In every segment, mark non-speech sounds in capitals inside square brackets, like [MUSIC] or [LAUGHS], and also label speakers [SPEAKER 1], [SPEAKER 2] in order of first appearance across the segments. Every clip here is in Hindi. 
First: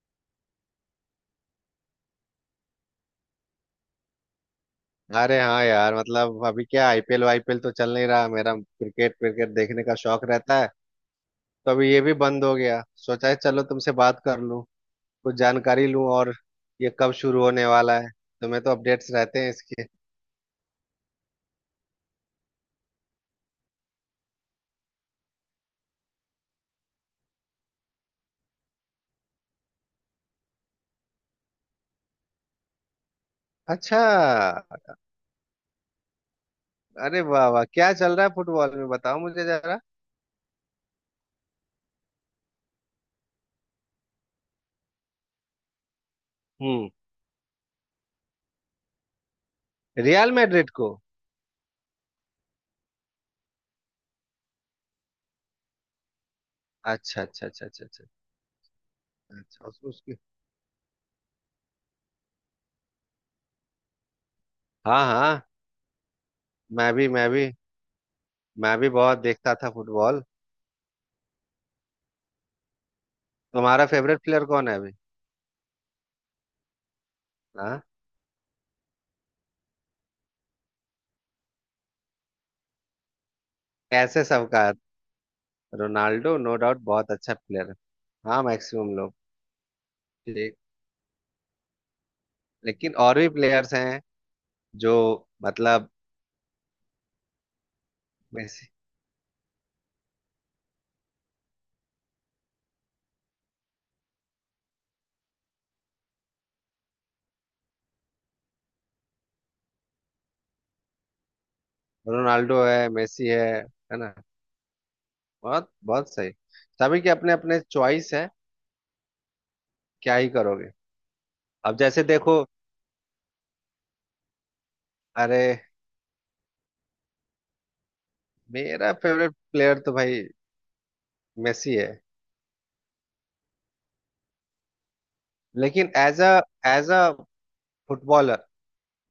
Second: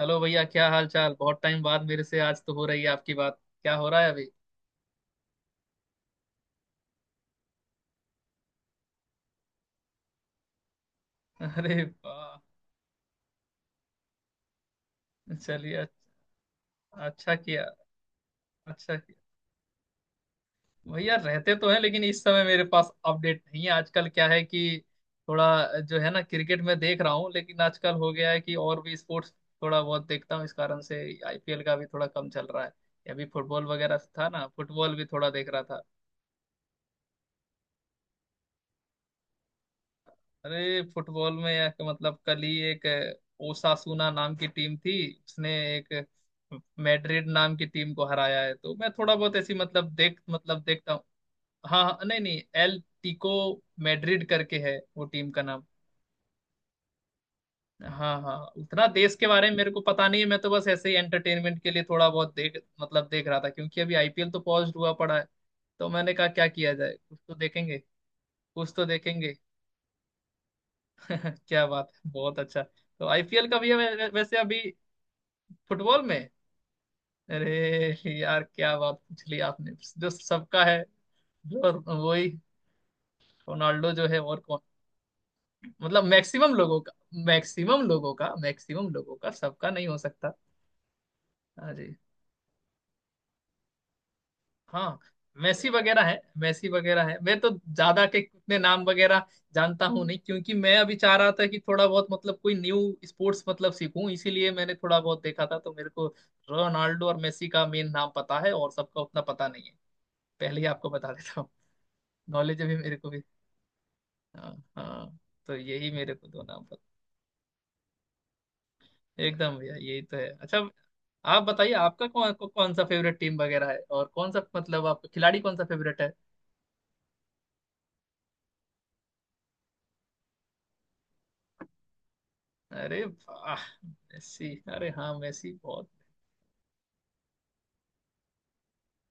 [SPEAKER 1] हेलो भैया, क्या हाल चाल। बहुत टाइम बाद मेरे से आज तो हो रही है आपकी बात। क्या हो रहा है अभी?
[SPEAKER 2] अरे हाँ यार। मतलब अभी क्या आईपीएल वाईपीएल तो चल नहीं रहा। मेरा क्रिकेट क्रिकेट देखने का शौक रहता है।
[SPEAKER 1] [LAUGHS]
[SPEAKER 2] तो
[SPEAKER 1] अरे
[SPEAKER 2] अभी ये भी
[SPEAKER 1] वाह।
[SPEAKER 2] बंद हो गया। सोचा है, चलो तुमसे बात कर लूं, कुछ
[SPEAKER 1] चलिए
[SPEAKER 2] जानकारी लूं।
[SPEAKER 1] अच्छा।
[SPEAKER 2] और ये कब
[SPEAKER 1] अच्छा
[SPEAKER 2] शुरू
[SPEAKER 1] किया।
[SPEAKER 2] होने वाला है? तुम्हें तो
[SPEAKER 1] अच्छा
[SPEAKER 2] अपडेट्स
[SPEAKER 1] किया।
[SPEAKER 2] रहते हैं इसके।
[SPEAKER 1] भैया रहते तो हैं, लेकिन इस समय मेरे पास अपडेट नहीं है। आजकल क्या है कि थोड़ा जो है ना क्रिकेट में देख रहा हूँ, लेकिन आजकल हो गया है कि और भी स्पोर्ट्स थोड़ा बहुत देखता हूँ इस कारण से आईपीएल का भी थोड़ा कम चल रहा है। अभी फुटबॉल वगैरह
[SPEAKER 2] अच्छा।
[SPEAKER 1] था ना, फुटबॉल भी थोड़ा देख रहा था।
[SPEAKER 2] अरे वाह वाह, क्या चल रहा है फुटबॉल में? बताओ मुझे जरा।
[SPEAKER 1] अरे फुटबॉल में या कि मतलब कल ही एक ओसासुना नाम की टीम थी। उसने एक
[SPEAKER 2] हम्म।
[SPEAKER 1] मैड्रिड नाम की टीम को हराया है, तो मैं थोड़ा बहुत ऐसी मतलब देख
[SPEAKER 2] रियल
[SPEAKER 1] मतलब
[SPEAKER 2] मैड्रिड को?
[SPEAKER 1] देखता हूँ। हाँ हाँ, नहीं नहीं, एल टिको मैड्रिड करके है वो टीम का नाम।
[SPEAKER 2] अच्छा अच्छा अच्छा अच्छा अच्छा।
[SPEAKER 1] हाँ हाँ, उतना देश के बारे में
[SPEAKER 2] अच्छा
[SPEAKER 1] मेरे को
[SPEAKER 2] उस,
[SPEAKER 1] पता
[SPEAKER 2] उसकी
[SPEAKER 1] नहीं है। मैं तो बस ऐसे ही एंटरटेनमेंट के लिए थोड़ा बहुत देख मतलब देख रहा था क्योंकि अभी आईपीएल तो पॉज हुआ
[SPEAKER 2] हाँ
[SPEAKER 1] पड़ा है।
[SPEAKER 2] हाँ।
[SPEAKER 1] तो मैंने कहा क्या किया जाए,
[SPEAKER 2] मैं भी
[SPEAKER 1] कुछ
[SPEAKER 2] मैं
[SPEAKER 1] तो
[SPEAKER 2] भी
[SPEAKER 1] देखेंगे, कुछ
[SPEAKER 2] मैं
[SPEAKER 1] तो
[SPEAKER 2] भी बहुत
[SPEAKER 1] देखेंगे।
[SPEAKER 2] देखता था फुटबॉल।
[SPEAKER 1] [LAUGHS] क्या बात है, बहुत अच्छा। तो आईपीएल का भी है
[SPEAKER 2] तुम्हारा
[SPEAKER 1] वै- वै-
[SPEAKER 2] फेवरेट
[SPEAKER 1] वैसे
[SPEAKER 2] प्लेयर
[SPEAKER 1] अभी
[SPEAKER 2] कौन है अभी?
[SPEAKER 1] फुटबॉल में।
[SPEAKER 2] हाँ।
[SPEAKER 1] अरे यार, क्या बात पूछ ली आपने। जो सबका है, जो वही, रोनाल्डो जो है,
[SPEAKER 2] कैसे
[SPEAKER 1] और कौन?
[SPEAKER 2] सबका?
[SPEAKER 1] मतलब
[SPEAKER 2] रोनाल्डो नो
[SPEAKER 1] मैक्सिमम लोगों
[SPEAKER 2] डाउट
[SPEAKER 1] का,
[SPEAKER 2] बहुत अच्छा प्लेयर है।
[SPEAKER 1] मैक्सिमम लोगों का
[SPEAKER 2] हाँ
[SPEAKER 1] मैक्सिमम
[SPEAKER 2] मैक्सिमम लोग।
[SPEAKER 1] लोगों का सबका नहीं हो सकता।
[SPEAKER 2] ठीक।
[SPEAKER 1] हाँ जी।
[SPEAKER 2] लेकिन और भी प्लेयर्स हैं जो
[SPEAKER 1] हाँ, मैसी
[SPEAKER 2] मतलब
[SPEAKER 1] वगैरह है मैसी वगैरह है मैं तो ज्यादा के उतने
[SPEAKER 2] मेसी।
[SPEAKER 1] नाम वगैरह जानता हूँ नहीं, क्योंकि मैं अभी चाह रहा था कि थोड़ा बहुत मतलब कोई न्यू स्पोर्ट्स मतलब सीखूं, इसीलिए मैंने थोड़ा बहुत देखा था। तो मेरे को रोनाल्डो और मेसी का मेन नाम पता है, और सबका उतना पता नहीं है। पहले ही आपको बता देता हूँ नॉलेज
[SPEAKER 2] रोनाल्डो
[SPEAKER 1] अभी
[SPEAKER 2] है,
[SPEAKER 1] मेरे को भी।
[SPEAKER 2] मेसी है ना।
[SPEAKER 1] हाँ। हाँ, तो
[SPEAKER 2] बहुत
[SPEAKER 1] यही
[SPEAKER 2] बहुत
[SPEAKER 1] मेरे को
[SPEAKER 2] सही।
[SPEAKER 1] दो नाम पता।
[SPEAKER 2] सभी के अपने अपने चॉइस है।
[SPEAKER 1] एकदम भैया, यही तो
[SPEAKER 2] क्या
[SPEAKER 1] है।
[SPEAKER 2] ही
[SPEAKER 1] अच्छा
[SPEAKER 2] करोगे।
[SPEAKER 1] आप बताइए,
[SPEAKER 2] अब जैसे
[SPEAKER 1] आपका कौन
[SPEAKER 2] देखो,
[SPEAKER 1] कौन सा फेवरेट टीम वगैरह है और कौन सा मतलब आपका खिलाड़ी
[SPEAKER 2] अरे,
[SPEAKER 1] कौन सा फेवरेट है?
[SPEAKER 2] मेरा फेवरेट प्लेयर तो भाई मेसी है।
[SPEAKER 1] अरे वाह, मेसी। अरे हाँ, मेसी बहुत।
[SPEAKER 2] लेकिन एज अ फुटबॉलर,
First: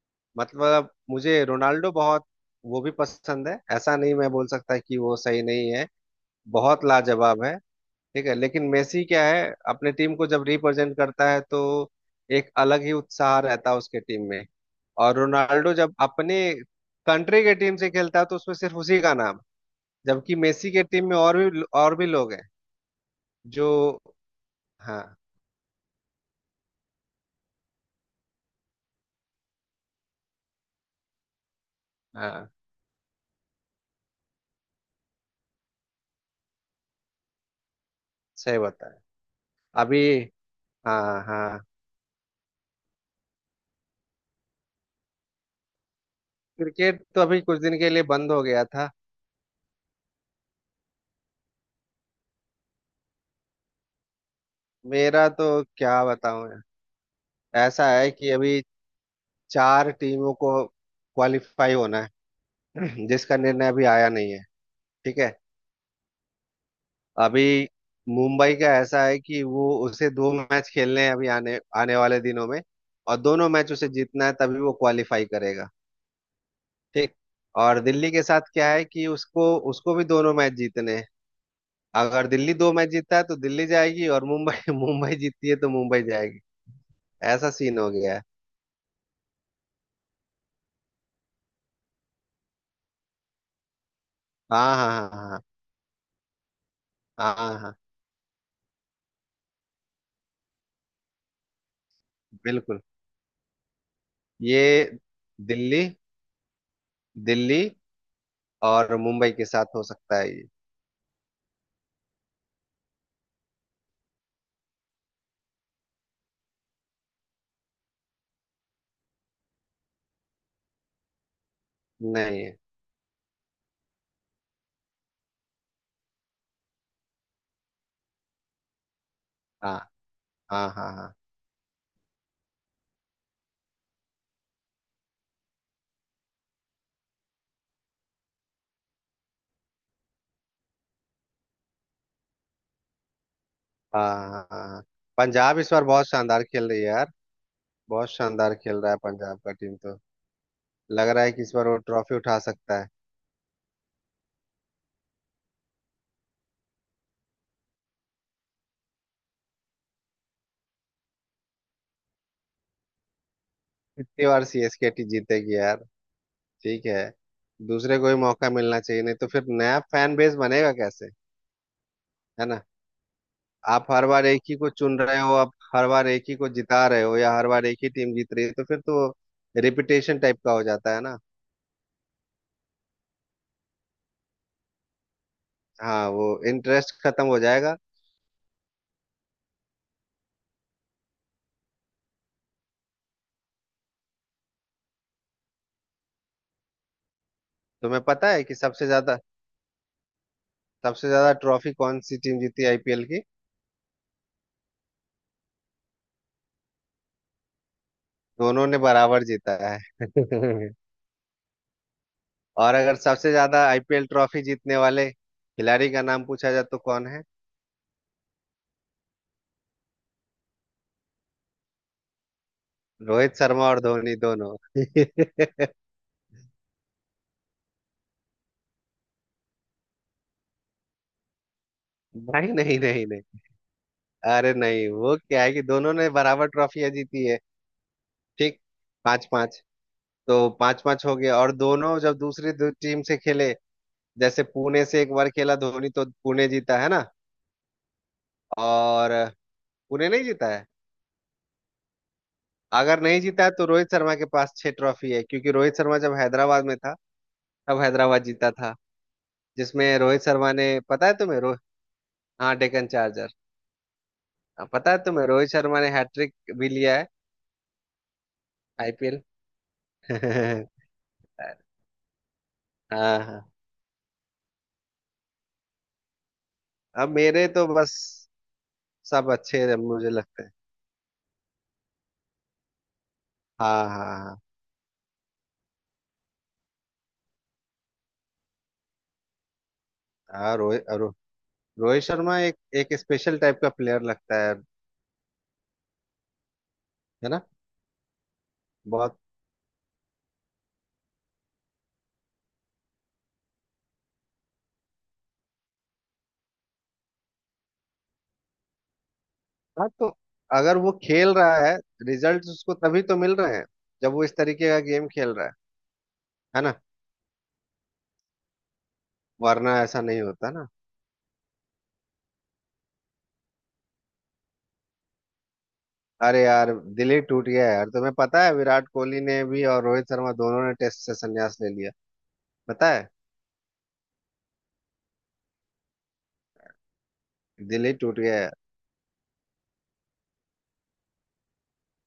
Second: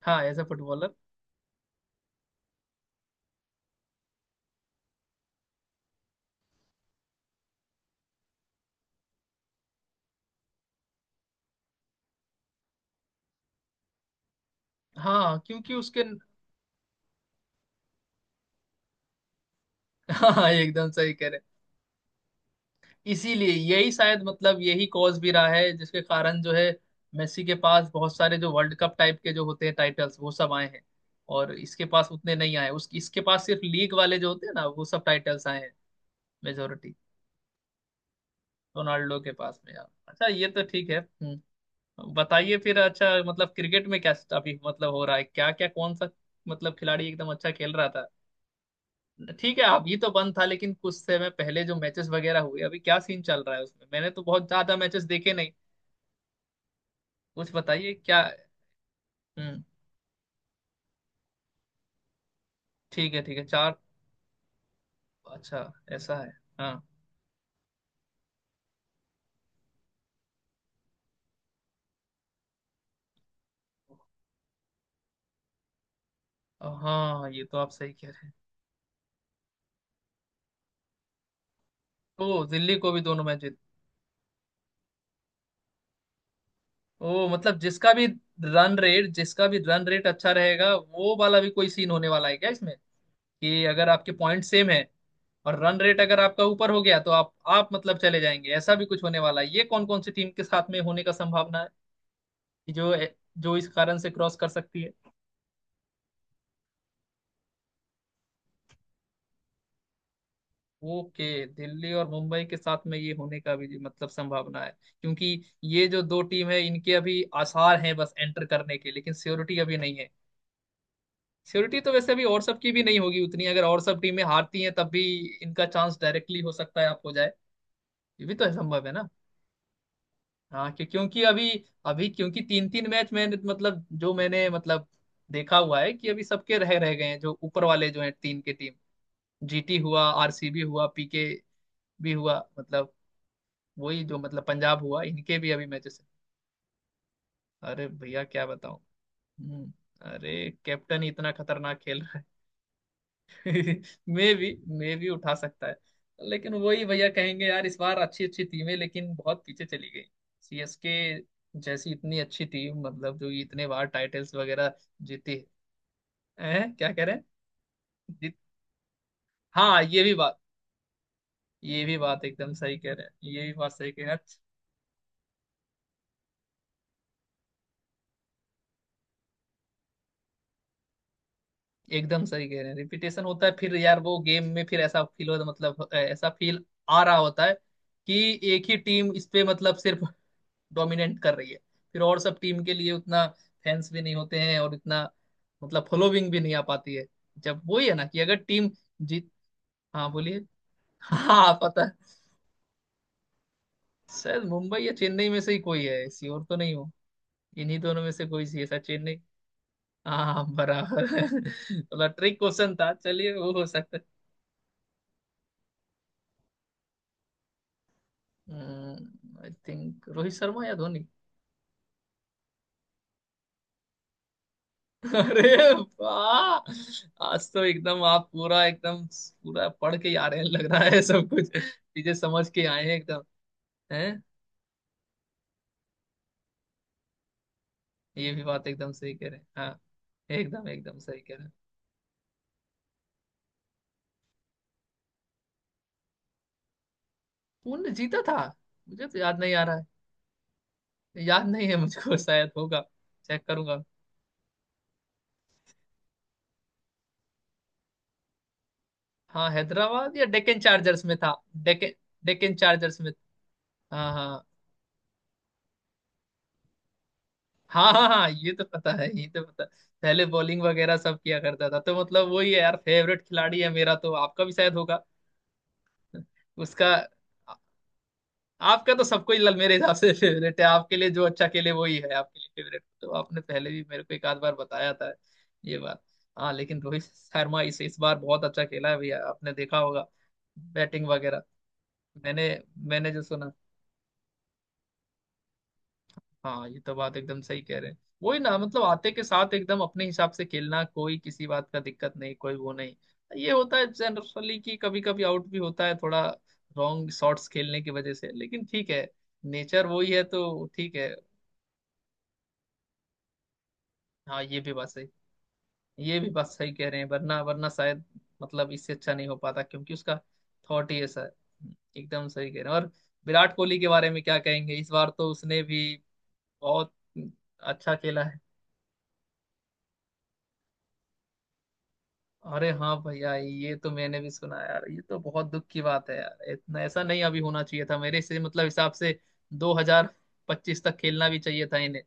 [SPEAKER 1] हाँ, एज अ
[SPEAKER 2] मतलब
[SPEAKER 1] फुटबॉलर।
[SPEAKER 2] मुझे रोनाल्डो बहुत, वो भी पसंद है। ऐसा नहीं मैं बोल सकता कि वो सही नहीं है। बहुत लाजवाब है, ठीक है। लेकिन मेसी क्या है, अपने टीम को जब रिप्रेजेंट करता है तो एक अलग ही उत्साह रहता है उसके टीम में। और
[SPEAKER 1] हाँ,
[SPEAKER 2] रोनाल्डो
[SPEAKER 1] क्योंकि
[SPEAKER 2] जब
[SPEAKER 1] उसके।
[SPEAKER 2] अपने कंट्री के टीम से खेलता है तो उसमें सिर्फ उसी का नाम।
[SPEAKER 1] [LAUGHS]
[SPEAKER 2] जबकि
[SPEAKER 1] हाँ,
[SPEAKER 2] मेसी के
[SPEAKER 1] एकदम
[SPEAKER 2] टीम
[SPEAKER 1] सही
[SPEAKER 2] में
[SPEAKER 1] कह
[SPEAKER 2] और
[SPEAKER 1] रहे
[SPEAKER 2] भी और भी लोग हैं
[SPEAKER 1] हैं। इसीलिए
[SPEAKER 2] जो।
[SPEAKER 1] यही शायद मतलब यही
[SPEAKER 2] हाँ
[SPEAKER 1] कॉज भी रहा है जिसके कारण जो है मेसी के पास बहुत सारे जो वर्ल्ड कप टाइप के जो होते हैं टाइटल्स वो सब आए हैं, और इसके पास उतने
[SPEAKER 2] हाँ।
[SPEAKER 1] नहीं आए। उस इसके पास सिर्फ लीग वाले जो होते हैं ना, वो सब टाइटल्स आए हैं मेजोरिटी
[SPEAKER 2] सही बताया।
[SPEAKER 1] रोनाल्डो के पास में। यार
[SPEAKER 2] अभी।
[SPEAKER 1] अच्छा, ये तो ठीक है।
[SPEAKER 2] हाँ हाँ।
[SPEAKER 1] बताइए फिर। अच्छा मतलब क्रिकेट में क्या अभी मतलब हो रहा है, क्या क्या, कौन सा मतलब
[SPEAKER 2] क्रिकेट
[SPEAKER 1] खिलाड़ी
[SPEAKER 2] तो
[SPEAKER 1] एकदम
[SPEAKER 2] अभी
[SPEAKER 1] अच्छा
[SPEAKER 2] कुछ
[SPEAKER 1] खेल
[SPEAKER 2] दिन
[SPEAKER 1] रहा
[SPEAKER 2] के लिए
[SPEAKER 1] था?
[SPEAKER 2] बंद हो गया था।
[SPEAKER 1] ठीक है, अभी तो बंद था, लेकिन कुछ समय पहले जो मैचेस वगैरह हुए, अभी क्या सीन चल रहा है उसमें? मैंने तो बहुत ज्यादा मैचेस
[SPEAKER 2] मेरा
[SPEAKER 1] देखे
[SPEAKER 2] तो
[SPEAKER 1] नहीं।
[SPEAKER 2] क्या बताऊं यार।
[SPEAKER 1] कुछ
[SPEAKER 2] ऐसा
[SPEAKER 1] बताइए
[SPEAKER 2] है
[SPEAKER 1] क्या।
[SPEAKER 2] कि अभी
[SPEAKER 1] हम्म।
[SPEAKER 2] चार टीमों को क्वालिफाई होना है [CLEARS THROAT]
[SPEAKER 1] ठीक है
[SPEAKER 2] जिसका
[SPEAKER 1] ठीक है,
[SPEAKER 2] निर्णय
[SPEAKER 1] चार।
[SPEAKER 2] अभी आया नहीं है। ठीक है।
[SPEAKER 1] अच्छा ऐसा है। हाँ
[SPEAKER 2] अभी मुंबई का ऐसा है कि वो, उसे दो मैच खेलने हैं अभी आने आने वाले दिनों में। और दोनों मैच उसे जीतना है तभी वो क्वालिफाई करेगा। ठीक।
[SPEAKER 1] हाँ, ये तो आप
[SPEAKER 2] और
[SPEAKER 1] सही कह
[SPEAKER 2] दिल्ली के
[SPEAKER 1] रहे हैं।
[SPEAKER 2] साथ क्या है कि उसको उसको भी दोनों मैच जीतने हैं।
[SPEAKER 1] ओ
[SPEAKER 2] अगर दिल्ली दो
[SPEAKER 1] दिल्ली
[SPEAKER 2] मैच
[SPEAKER 1] को भी
[SPEAKER 2] जीतता
[SPEAKER 1] दोनों
[SPEAKER 2] है तो
[SPEAKER 1] मैच जीत।
[SPEAKER 2] दिल्ली जाएगी, और मुंबई [LAUGHS] मुंबई जीतती है तो मुंबई जाएगी।
[SPEAKER 1] ओ
[SPEAKER 2] ऐसा
[SPEAKER 1] मतलब
[SPEAKER 2] सीन हो
[SPEAKER 1] जिसका भी
[SPEAKER 2] गया है।
[SPEAKER 1] रन रेट, जिसका भी रन रेट अच्छा रहेगा, वो वाला भी कोई सीन होने वाला है क्या इसमें? कि अगर आपके पॉइंट सेम
[SPEAKER 2] हाँ
[SPEAKER 1] है
[SPEAKER 2] हाँ हाँ हाँ
[SPEAKER 1] और रन रेट अगर आपका ऊपर हो गया तो आप
[SPEAKER 2] हाँ हाँ
[SPEAKER 1] आप
[SPEAKER 2] हाँ,
[SPEAKER 1] मतलब चले जाएंगे, ऐसा भी कुछ होने वाला है? ये कौन कौन सी टीम के साथ में होने का संभावना है कि
[SPEAKER 2] बिल्कुल।
[SPEAKER 1] जो जो इस कारण से क्रॉस कर सकती
[SPEAKER 2] ये
[SPEAKER 1] है?
[SPEAKER 2] दिल्ली, दिल्ली और मुंबई के साथ हो सकता है ये।
[SPEAKER 1] ओके, दिल्ली और मुंबई के साथ में ये होने का भी मतलब संभावना है, क्योंकि ये जो दो टीम है इनके अभी आसार हैं बस एंटर करने के, लेकिन श्योरिटी अभी नहीं है। श्योरिटी तो वैसे भी और
[SPEAKER 2] नहीं है।
[SPEAKER 1] सब की भी नहीं होगी उतनी। अगर और सब टीमें हारती हैं तब भी इनका चांस डायरेक्टली हो सकता है आपको जाए, ये भी तो संभव है ना।
[SPEAKER 2] हाँ हाँ
[SPEAKER 1] हाँ क्यों-
[SPEAKER 2] हाँ हाँ।
[SPEAKER 1] क्योंकि अभी, अभी क्योंकि तीन तीन मैच मैंने मतलब जो मैंने देखा हुआ है कि अभी सबके रह रह गए हैं। जो ऊपर वाले जो हैं तीन के टीम, जीटी हुआ, आरसीबी हुआ, पीके भी हुआ, मतलब वही जो
[SPEAKER 2] हाँ
[SPEAKER 1] मतलब
[SPEAKER 2] हाँ।
[SPEAKER 1] पंजाब हुआ, इनके भी
[SPEAKER 2] पंजाब
[SPEAKER 1] अभी
[SPEAKER 2] इस बार
[SPEAKER 1] मैचेस।
[SPEAKER 2] बहुत शानदार खेल रही है यार।
[SPEAKER 1] अरे
[SPEAKER 2] बहुत
[SPEAKER 1] भैया क्या
[SPEAKER 2] शानदार खेल
[SPEAKER 1] बताऊं।
[SPEAKER 2] रहा है पंजाब का
[SPEAKER 1] हम्म,
[SPEAKER 2] टीम तो।
[SPEAKER 1] अरे कैप्टन ही
[SPEAKER 2] लग रहा
[SPEAKER 1] इतना
[SPEAKER 2] है कि इस बार
[SPEAKER 1] खतरनाक
[SPEAKER 2] वो
[SPEAKER 1] खेल।
[SPEAKER 2] ट्रॉफी उठा सकता है।
[SPEAKER 1] [LAUGHS] मे भी, मे भी उठा सकता है। लेकिन वही भैया कहेंगे यार, इस बार अच्छी अच्छी टीमें लेकिन बहुत पीछे चली गई। सीएसके जैसी इतनी अच्छी टीम, मतलब जो इतने बार
[SPEAKER 2] कितनी
[SPEAKER 1] टाइटल्स
[SPEAKER 2] बार
[SPEAKER 1] वगैरह
[SPEAKER 2] सीएसके टी
[SPEAKER 1] जीती
[SPEAKER 2] जीतेगी यार।
[SPEAKER 1] है हैं?
[SPEAKER 2] ठीक
[SPEAKER 1] क्या
[SPEAKER 2] है,
[SPEAKER 1] कह रहे हैं।
[SPEAKER 2] दूसरे को ही
[SPEAKER 1] जीत।
[SPEAKER 2] मौका मिलना चाहिए, नहीं तो फिर नया
[SPEAKER 1] हाँ ये भी
[SPEAKER 2] फैन बेस
[SPEAKER 1] बात,
[SPEAKER 2] बनेगा कैसे।
[SPEAKER 1] ये भी बात
[SPEAKER 2] है
[SPEAKER 1] एकदम
[SPEAKER 2] ना।
[SPEAKER 1] सही कह रहे हैं, ये भी बात
[SPEAKER 2] आप
[SPEAKER 1] सही कह
[SPEAKER 2] हर
[SPEAKER 1] रहे हैं।
[SPEAKER 2] बार एक ही को चुन रहे हो, आप हर बार एक ही को जिता रहे हो, या हर बार एक ही टीम जीत रही है तो फिर तो रिपीटेशन टाइप का हो जाता है ना।
[SPEAKER 1] एकदम सही कह रहे हैं, रिपीटेशन होता है फिर यार वो गेम में। फिर ऐसा फील हो मतलब
[SPEAKER 2] हाँ, वो
[SPEAKER 1] ऐसा फील आ
[SPEAKER 2] इंटरेस्ट
[SPEAKER 1] रहा
[SPEAKER 2] खत्म हो
[SPEAKER 1] होता है
[SPEAKER 2] जाएगा।
[SPEAKER 1] कि एक ही टीम इस पे मतलब सिर्फ डोमिनेट कर रही है। फिर और सब टीम के लिए उतना फैंस भी नहीं होते हैं, और इतना मतलब फॉलोविंग भी नहीं आ पाती है, जब वही है
[SPEAKER 2] तुम्हें
[SPEAKER 1] ना कि
[SPEAKER 2] पता
[SPEAKER 1] अगर
[SPEAKER 2] है कि
[SPEAKER 1] टीम
[SPEAKER 2] सबसे ज्यादा,
[SPEAKER 1] जीत। हाँ बोलिए।
[SPEAKER 2] सबसे ज्यादा
[SPEAKER 1] हाँ
[SPEAKER 2] ट्रॉफी
[SPEAKER 1] पता
[SPEAKER 2] कौन सी
[SPEAKER 1] है।
[SPEAKER 2] टीम जीती आईपीएल की?
[SPEAKER 1] शायद मुंबई या चेन्नई में से ही कोई है, ऐसी और तो नहीं हो, इन्हीं दोनों में से कोई सी
[SPEAKER 2] दोनों
[SPEAKER 1] है,
[SPEAKER 2] ने
[SPEAKER 1] शायद चेन्नई।
[SPEAKER 2] बराबर जीता है
[SPEAKER 1] हाँ
[SPEAKER 2] [LAUGHS]
[SPEAKER 1] बराबर। [LAUGHS] थोड़ा ट्रिक क्वेश्चन
[SPEAKER 2] और
[SPEAKER 1] था,
[SPEAKER 2] अगर सबसे
[SPEAKER 1] चलिए वो
[SPEAKER 2] ज्यादा
[SPEAKER 1] हो सकता है।
[SPEAKER 2] आईपीएल ट्रॉफी जीतने वाले खिलाड़ी का नाम पूछा जाए तो कौन है?
[SPEAKER 1] आई थिंक रोहित शर्मा या धोनी।
[SPEAKER 2] रोहित शर्मा और धोनी दोनों [LAUGHS]
[SPEAKER 1] [LAUGHS] अरे वाह, आज तो एकदम आप पूरा एकदम पूरा पढ़ के ही आ रहे हैं लग रहा है, सब कुछ चीजें समझ
[SPEAKER 2] नहीं
[SPEAKER 1] के
[SPEAKER 2] नहीं
[SPEAKER 1] आए हैं
[SPEAKER 2] नहीं
[SPEAKER 1] एकदम।
[SPEAKER 2] नहीं
[SPEAKER 1] हैं।
[SPEAKER 2] अरे नहीं, वो क्या है कि दोनों ने बराबर ट्रॉफियां जीती है।
[SPEAKER 1] ये भी
[SPEAKER 2] ठीक।
[SPEAKER 1] बात एकदम सही
[SPEAKER 2] पांच
[SPEAKER 1] कह रहे हैं,
[SPEAKER 2] पांच।
[SPEAKER 1] हाँ।
[SPEAKER 2] तो
[SPEAKER 1] एकदम
[SPEAKER 2] पांच
[SPEAKER 1] एकदम
[SPEAKER 2] पांच हो
[SPEAKER 1] सही कह
[SPEAKER 2] गया,
[SPEAKER 1] रहे हैं।
[SPEAKER 2] और दोनों जब दूसरी दो टीम से खेले, जैसे पुणे से एक बार खेला धोनी तो पुणे जीता है ना।
[SPEAKER 1] पुण्य जीता था। मुझे
[SPEAKER 2] और
[SPEAKER 1] तो याद नहीं आ रहा।
[SPEAKER 2] पुणे नहीं जीता है?
[SPEAKER 1] है याद नहीं है मुझको, शायद होगा।
[SPEAKER 2] अगर नहीं जीता
[SPEAKER 1] चेक
[SPEAKER 2] है तो
[SPEAKER 1] करूंगा।
[SPEAKER 2] रोहित शर्मा के पास छह ट्रॉफी है, क्योंकि रोहित शर्मा जब हैदराबाद में था तब हैदराबाद जीता था।
[SPEAKER 1] हाँ,
[SPEAKER 2] जिसमें
[SPEAKER 1] हैदराबाद
[SPEAKER 2] रोहित
[SPEAKER 1] या
[SPEAKER 2] शर्मा
[SPEAKER 1] डेक्कन
[SPEAKER 2] ने,
[SPEAKER 1] चार्जर्स
[SPEAKER 2] पता है
[SPEAKER 1] में था।
[SPEAKER 2] तुम्हें, रोहित
[SPEAKER 1] डेक्कन, डेक्कन
[SPEAKER 2] हाँ डेक्कन
[SPEAKER 1] चार्जर्स में।
[SPEAKER 2] चार्जर।
[SPEAKER 1] हाँ हाँ।
[SPEAKER 2] हाँ, पता है तुम्हें रोहित शर्मा ने हैट्रिक भी लिया है
[SPEAKER 1] हाँ हाँ हाँ, ये तो पता है,
[SPEAKER 2] आईपीएल।
[SPEAKER 1] ये तो पता है। पहले बॉलिंग
[SPEAKER 2] [LAUGHS]
[SPEAKER 1] वगैरह सब किया करता था, तो मतलब वही है यार,
[SPEAKER 2] हाँ
[SPEAKER 1] फेवरेट
[SPEAKER 2] हाँ।
[SPEAKER 1] खिलाड़ी है मेरा तो, आपका भी शायद होगा उसका।
[SPEAKER 2] अब मेरे
[SPEAKER 1] आ-
[SPEAKER 2] तो बस,
[SPEAKER 1] आपका तो
[SPEAKER 2] सब
[SPEAKER 1] सबको ही
[SPEAKER 2] अच्छे
[SPEAKER 1] मेरे
[SPEAKER 2] हैं,
[SPEAKER 1] हिसाब
[SPEAKER 2] मुझे
[SPEAKER 1] से
[SPEAKER 2] लगता है।
[SPEAKER 1] फेवरेट है, आपके लिए जो अच्छा खेले वही है आपके लिए फेवरेट, तो आपने पहले भी
[SPEAKER 2] हाँ
[SPEAKER 1] मेरे
[SPEAKER 2] हाँ
[SPEAKER 1] को एक आध
[SPEAKER 2] हाँ।
[SPEAKER 1] बार बताया था ये बात। हाँ लेकिन रोहित शर्मा इस बार बहुत अच्छा खेला है भैया, आपने देखा होगा
[SPEAKER 2] हाँ रोहित
[SPEAKER 1] बैटिंग
[SPEAKER 2] रो,
[SPEAKER 1] वगैरह।
[SPEAKER 2] रोहित शर्मा
[SPEAKER 1] मैंने
[SPEAKER 2] एक, एक
[SPEAKER 1] मैंने जो
[SPEAKER 2] स्पेशल
[SPEAKER 1] सुना।
[SPEAKER 2] टाइप का प्लेयर लगता है
[SPEAKER 1] हाँ ये तो बात
[SPEAKER 2] है
[SPEAKER 1] एकदम
[SPEAKER 2] ना।
[SPEAKER 1] सही कह रहे हैं, वही ना मतलब आते
[SPEAKER 2] बहुत।
[SPEAKER 1] के साथ एकदम अपने हिसाब से खेलना, कोई किसी बात का दिक्कत नहीं, कोई वो नहीं। ये होता है जनरली कि कभी कभी आउट भी होता है थोड़ा रॉन्ग शॉट्स खेलने की वजह से, लेकिन ठीक है, नेचर
[SPEAKER 2] हाँ तो,
[SPEAKER 1] वही है तो
[SPEAKER 2] अगर वो
[SPEAKER 1] ठीक है।
[SPEAKER 2] खेल रहा है, रिजल्ट उसको तभी तो मिल रहे हैं, जब वो इस
[SPEAKER 1] हाँ ये
[SPEAKER 2] तरीके
[SPEAKER 1] भी
[SPEAKER 2] का
[SPEAKER 1] बात सही,
[SPEAKER 2] गेम खेल रहा है।
[SPEAKER 1] ये भी बात
[SPEAKER 2] है
[SPEAKER 1] सही
[SPEAKER 2] ना।
[SPEAKER 1] कह रहे हैं। वरना वरना शायद मतलब इससे अच्छा नहीं हो पाता,
[SPEAKER 2] वरना
[SPEAKER 1] क्योंकि
[SPEAKER 2] ऐसा
[SPEAKER 1] उसका
[SPEAKER 2] नहीं होता ना।
[SPEAKER 1] थॉट ही ऐसा है। एकदम सही कह रहे हैं। और विराट कोहली के बारे में क्या कहेंगे? इस बार तो उसने भी
[SPEAKER 2] अरे यार,
[SPEAKER 1] बहुत
[SPEAKER 2] दिल ही टूट गया यार।
[SPEAKER 1] अच्छा
[SPEAKER 2] तुम्हें
[SPEAKER 1] खेला है।
[SPEAKER 2] पता है विराट कोहली ने भी और रोहित शर्मा, दोनों ने टेस्ट से संन्यास ले लिया।
[SPEAKER 1] अरे
[SPEAKER 2] पता
[SPEAKER 1] हाँ
[SPEAKER 2] है,
[SPEAKER 1] भैया, ये तो मैंने भी सुना यार, ये तो बहुत दुख की बात है यार। इतना ऐसा नहीं अभी होना चाहिए
[SPEAKER 2] दिल ही
[SPEAKER 1] था,
[SPEAKER 2] टूट
[SPEAKER 1] मेरे
[SPEAKER 2] गया
[SPEAKER 1] से
[SPEAKER 2] यार।
[SPEAKER 1] मतलब हिसाब से 2025 तक खेलना भी चाहिए था इन्हें।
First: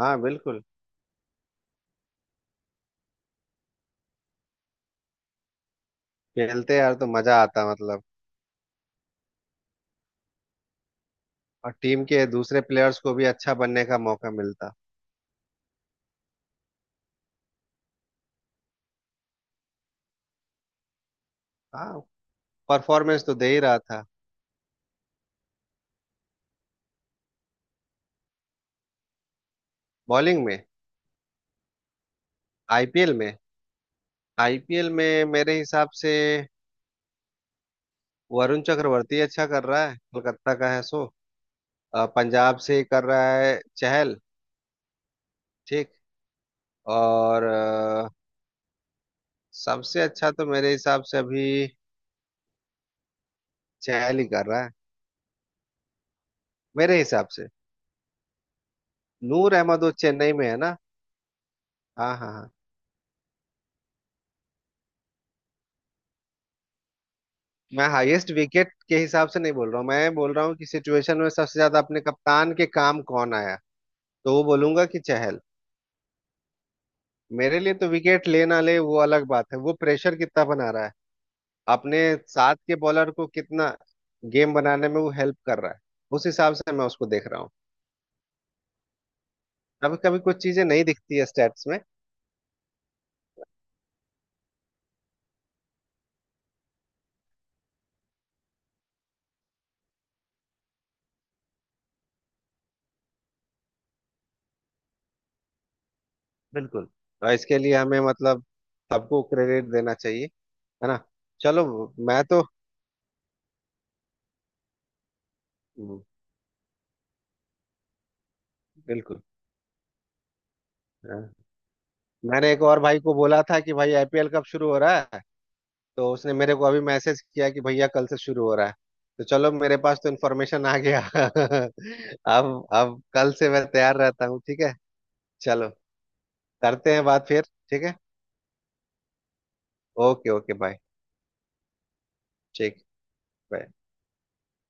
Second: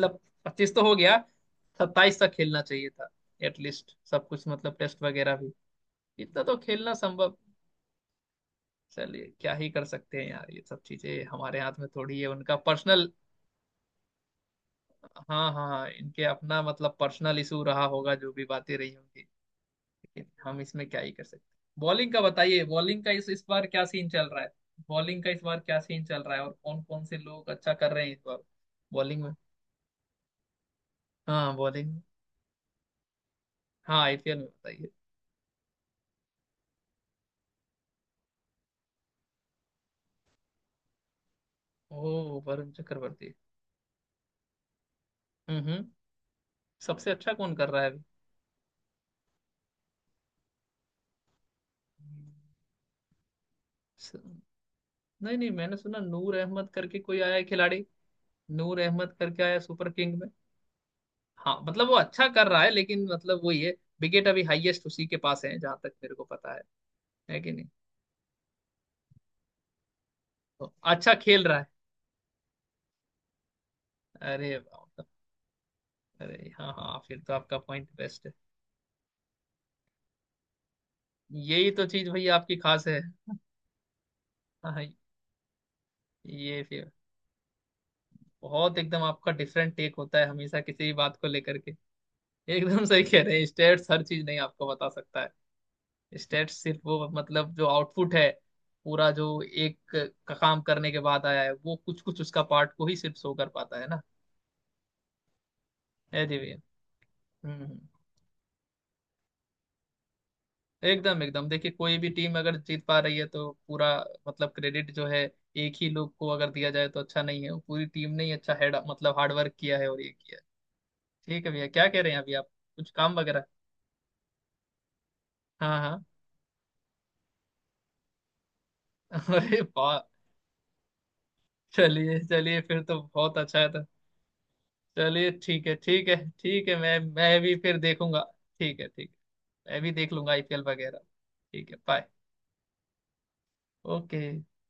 [SPEAKER 2] हाँ बिल्कुल।
[SPEAKER 1] 25 तो हो गया, 27 तक खेलना चाहिए था एटलीस्ट, सब कुछ मतलब टेस्ट वगैरह भी इतना तो
[SPEAKER 2] खेलते
[SPEAKER 1] खेलना
[SPEAKER 2] यार तो
[SPEAKER 1] संभव।
[SPEAKER 2] मजा आता, मतलब
[SPEAKER 1] चलिए, क्या ही कर सकते हैं यार, ये सब चीजें हमारे
[SPEAKER 2] और
[SPEAKER 1] हाथ में
[SPEAKER 2] टीम
[SPEAKER 1] थोड़ी
[SPEAKER 2] के
[SPEAKER 1] है, उनका
[SPEAKER 2] दूसरे प्लेयर्स
[SPEAKER 1] पर्सनल।
[SPEAKER 2] को भी अच्छा बनने का मौका मिलता।
[SPEAKER 1] हाँ हाँ हाँ, इनके अपना मतलब पर्सनल इशू रहा होगा, जो भी बातें रही होंगी, हम इसमें क्या ही कर सकते हैं।
[SPEAKER 2] हाँ।
[SPEAKER 1] बॉलिंग का बताइए, बॉलिंग का
[SPEAKER 2] परफॉर्मेंस
[SPEAKER 1] इस
[SPEAKER 2] तो
[SPEAKER 1] इस
[SPEAKER 2] दे ही
[SPEAKER 1] बार
[SPEAKER 2] रहा
[SPEAKER 1] क्या
[SPEAKER 2] था।
[SPEAKER 1] सीन चल रहा है? बॉलिंग का इस बार क्या सीन चल रहा है, और कौन कौन से लोग अच्छा कर रहे हैं इस बार बॉलिंग में?
[SPEAKER 2] बॉलिंग में,
[SPEAKER 1] हाँ बॉलिंग में।
[SPEAKER 2] आईपीएल में।
[SPEAKER 1] हाँ आईपीएल में बताइए।
[SPEAKER 2] आईपीएल में मेरे हिसाब से वरुण चक्रवर्ती अच्छा कर रहा है, कोलकाता का है सो।
[SPEAKER 1] ओ
[SPEAKER 2] पंजाब
[SPEAKER 1] वरुण
[SPEAKER 2] से कर
[SPEAKER 1] चक्रवर्ती।
[SPEAKER 2] रहा है चहल।
[SPEAKER 1] हम्म हम्म
[SPEAKER 2] ठीक।
[SPEAKER 1] सबसे अच्छा
[SPEAKER 2] और
[SPEAKER 1] कौन कर रहा है अभी?
[SPEAKER 2] अ, सबसे अच्छा तो मेरे हिसाब से अभी
[SPEAKER 1] स-
[SPEAKER 2] चहल ही कर रहा है।
[SPEAKER 1] नहीं नहीं, मैंने सुना नूर अहमद करके
[SPEAKER 2] मेरे
[SPEAKER 1] कोई
[SPEAKER 2] हिसाब
[SPEAKER 1] आया है
[SPEAKER 2] से
[SPEAKER 1] खिलाड़ी, नूर अहमद करके
[SPEAKER 2] नूर
[SPEAKER 1] आया
[SPEAKER 2] अहमद,
[SPEAKER 1] सुपर
[SPEAKER 2] वो
[SPEAKER 1] किंग में।
[SPEAKER 2] चेन्नई में है ना।
[SPEAKER 1] हाँ मतलब वो
[SPEAKER 2] हाँ
[SPEAKER 1] अच्छा
[SPEAKER 2] हाँ
[SPEAKER 1] कर
[SPEAKER 2] हाँ।
[SPEAKER 1] रहा है, लेकिन मतलब वही है, विकेट अभी हाईएस्ट उसी के पास है जहां तक मेरे को पता है कि नहीं?
[SPEAKER 2] मैं हाईएस्ट विकेट के हिसाब से नहीं बोल रहा हूँ, मैं बोल रहा हूँ कि
[SPEAKER 1] तो अच्छा
[SPEAKER 2] सिचुएशन में
[SPEAKER 1] खेल
[SPEAKER 2] सबसे
[SPEAKER 1] रहा।
[SPEAKER 2] ज्यादा अपने कप्तान के काम कौन आया, तो वो
[SPEAKER 1] अरे
[SPEAKER 2] बोलूंगा
[SPEAKER 1] बाप
[SPEAKER 2] कि
[SPEAKER 1] रे,
[SPEAKER 2] चहल।
[SPEAKER 1] अरे हाँ हाँ, फिर तो आपका
[SPEAKER 2] मेरे लिए तो
[SPEAKER 1] पॉइंट बेस्ट
[SPEAKER 2] विकेट
[SPEAKER 1] है।
[SPEAKER 2] ले ना ले वो अलग बात है, वो प्रेशर कितना बना रहा है,
[SPEAKER 1] यही तो
[SPEAKER 2] अपने
[SPEAKER 1] चीज भाई आपकी
[SPEAKER 2] साथ के
[SPEAKER 1] खास है।
[SPEAKER 2] बॉलर को
[SPEAKER 1] [LAUGHS]
[SPEAKER 2] कितना गेम
[SPEAKER 1] हाँ
[SPEAKER 2] बनाने में वो हेल्प कर रहा है, उस हिसाब
[SPEAKER 1] ये
[SPEAKER 2] से मैं
[SPEAKER 1] फिर
[SPEAKER 2] उसको देख रहा हूँ।
[SPEAKER 1] बहुत एकदम आपका डिफरेंट टेक
[SPEAKER 2] कभी
[SPEAKER 1] होता
[SPEAKER 2] कभी
[SPEAKER 1] है
[SPEAKER 2] कुछ
[SPEAKER 1] हमेशा
[SPEAKER 2] चीजें
[SPEAKER 1] किसी
[SPEAKER 2] नहीं
[SPEAKER 1] भी बात
[SPEAKER 2] दिखती है
[SPEAKER 1] को लेकर
[SPEAKER 2] स्टैट्स
[SPEAKER 1] के।
[SPEAKER 2] में।
[SPEAKER 1] एकदम सही कह रहे हैं, स्टेट्स हर चीज नहीं आपको बता सकता है। स्टेट्स सिर्फ वो मतलब जो आउटपुट है, पूरा जो एक का काम करने के बाद आया है, वो कुछ कुछ उसका पार्ट को ही सिर्फ शो कर पाता है ना। है जी भैया।
[SPEAKER 2] बिल्कुल। और इसके
[SPEAKER 1] हम्म
[SPEAKER 2] लिए
[SPEAKER 1] हम्म।
[SPEAKER 2] हमें मतलब सबको क्रेडिट देना चाहिए, है ना।
[SPEAKER 1] एकदम एकदम
[SPEAKER 2] चलो,
[SPEAKER 1] देखिए, कोई भी
[SPEAKER 2] मैं
[SPEAKER 1] टीम
[SPEAKER 2] तो।
[SPEAKER 1] अगर जीत पा रही है तो पूरा मतलब क्रेडिट जो है एक ही
[SPEAKER 2] हम्म,
[SPEAKER 1] लोग को अगर दिया जाए तो अच्छा नहीं है, वो पूरी टीम ने ही अच्छा हेड मतलब
[SPEAKER 2] बिल्कुल।
[SPEAKER 1] हार्डवर्क किया है और ये किया है।
[SPEAKER 2] हाँ।
[SPEAKER 1] ठीक है भैया, क्या कह रहे हैं अभी आप,
[SPEAKER 2] मैंने एक और
[SPEAKER 1] कुछ
[SPEAKER 2] भाई को
[SPEAKER 1] काम
[SPEAKER 2] बोला
[SPEAKER 1] वगैरह?
[SPEAKER 2] था कि भाई आईपीएल कब शुरू हो रहा है,
[SPEAKER 1] हाँ हाँ।
[SPEAKER 2] तो उसने मेरे को अभी मैसेज किया कि भैया कल से शुरू हो रहा है। तो
[SPEAKER 1] [LAUGHS]
[SPEAKER 2] चलो,
[SPEAKER 1] अरे
[SPEAKER 2] मेरे
[SPEAKER 1] वाह,
[SPEAKER 2] पास तो इन्फॉर्मेशन आ गया [LAUGHS]
[SPEAKER 1] चलिए चलिए
[SPEAKER 2] अब
[SPEAKER 1] फिर तो
[SPEAKER 2] अब कल
[SPEAKER 1] बहुत
[SPEAKER 2] से
[SPEAKER 1] अच्छा
[SPEAKER 2] मैं
[SPEAKER 1] है तो।
[SPEAKER 2] तैयार रहता हूँ, ठीक है।
[SPEAKER 1] चलिए ठीक
[SPEAKER 2] चलो,
[SPEAKER 1] है ठीक है ठीक है,
[SPEAKER 2] करते हैं बात
[SPEAKER 1] मैं
[SPEAKER 2] फिर,
[SPEAKER 1] भी फिर
[SPEAKER 2] ठीक है।
[SPEAKER 1] देखूंगा। ठीक है ठीक है, मैं भी देख
[SPEAKER 2] ओके
[SPEAKER 1] लूंगा
[SPEAKER 2] ओके,
[SPEAKER 1] आईपीएल
[SPEAKER 2] बाय।
[SPEAKER 1] वगैरह। ठीक है, बाय।
[SPEAKER 2] ठीक, बाय।
[SPEAKER 1] ओके।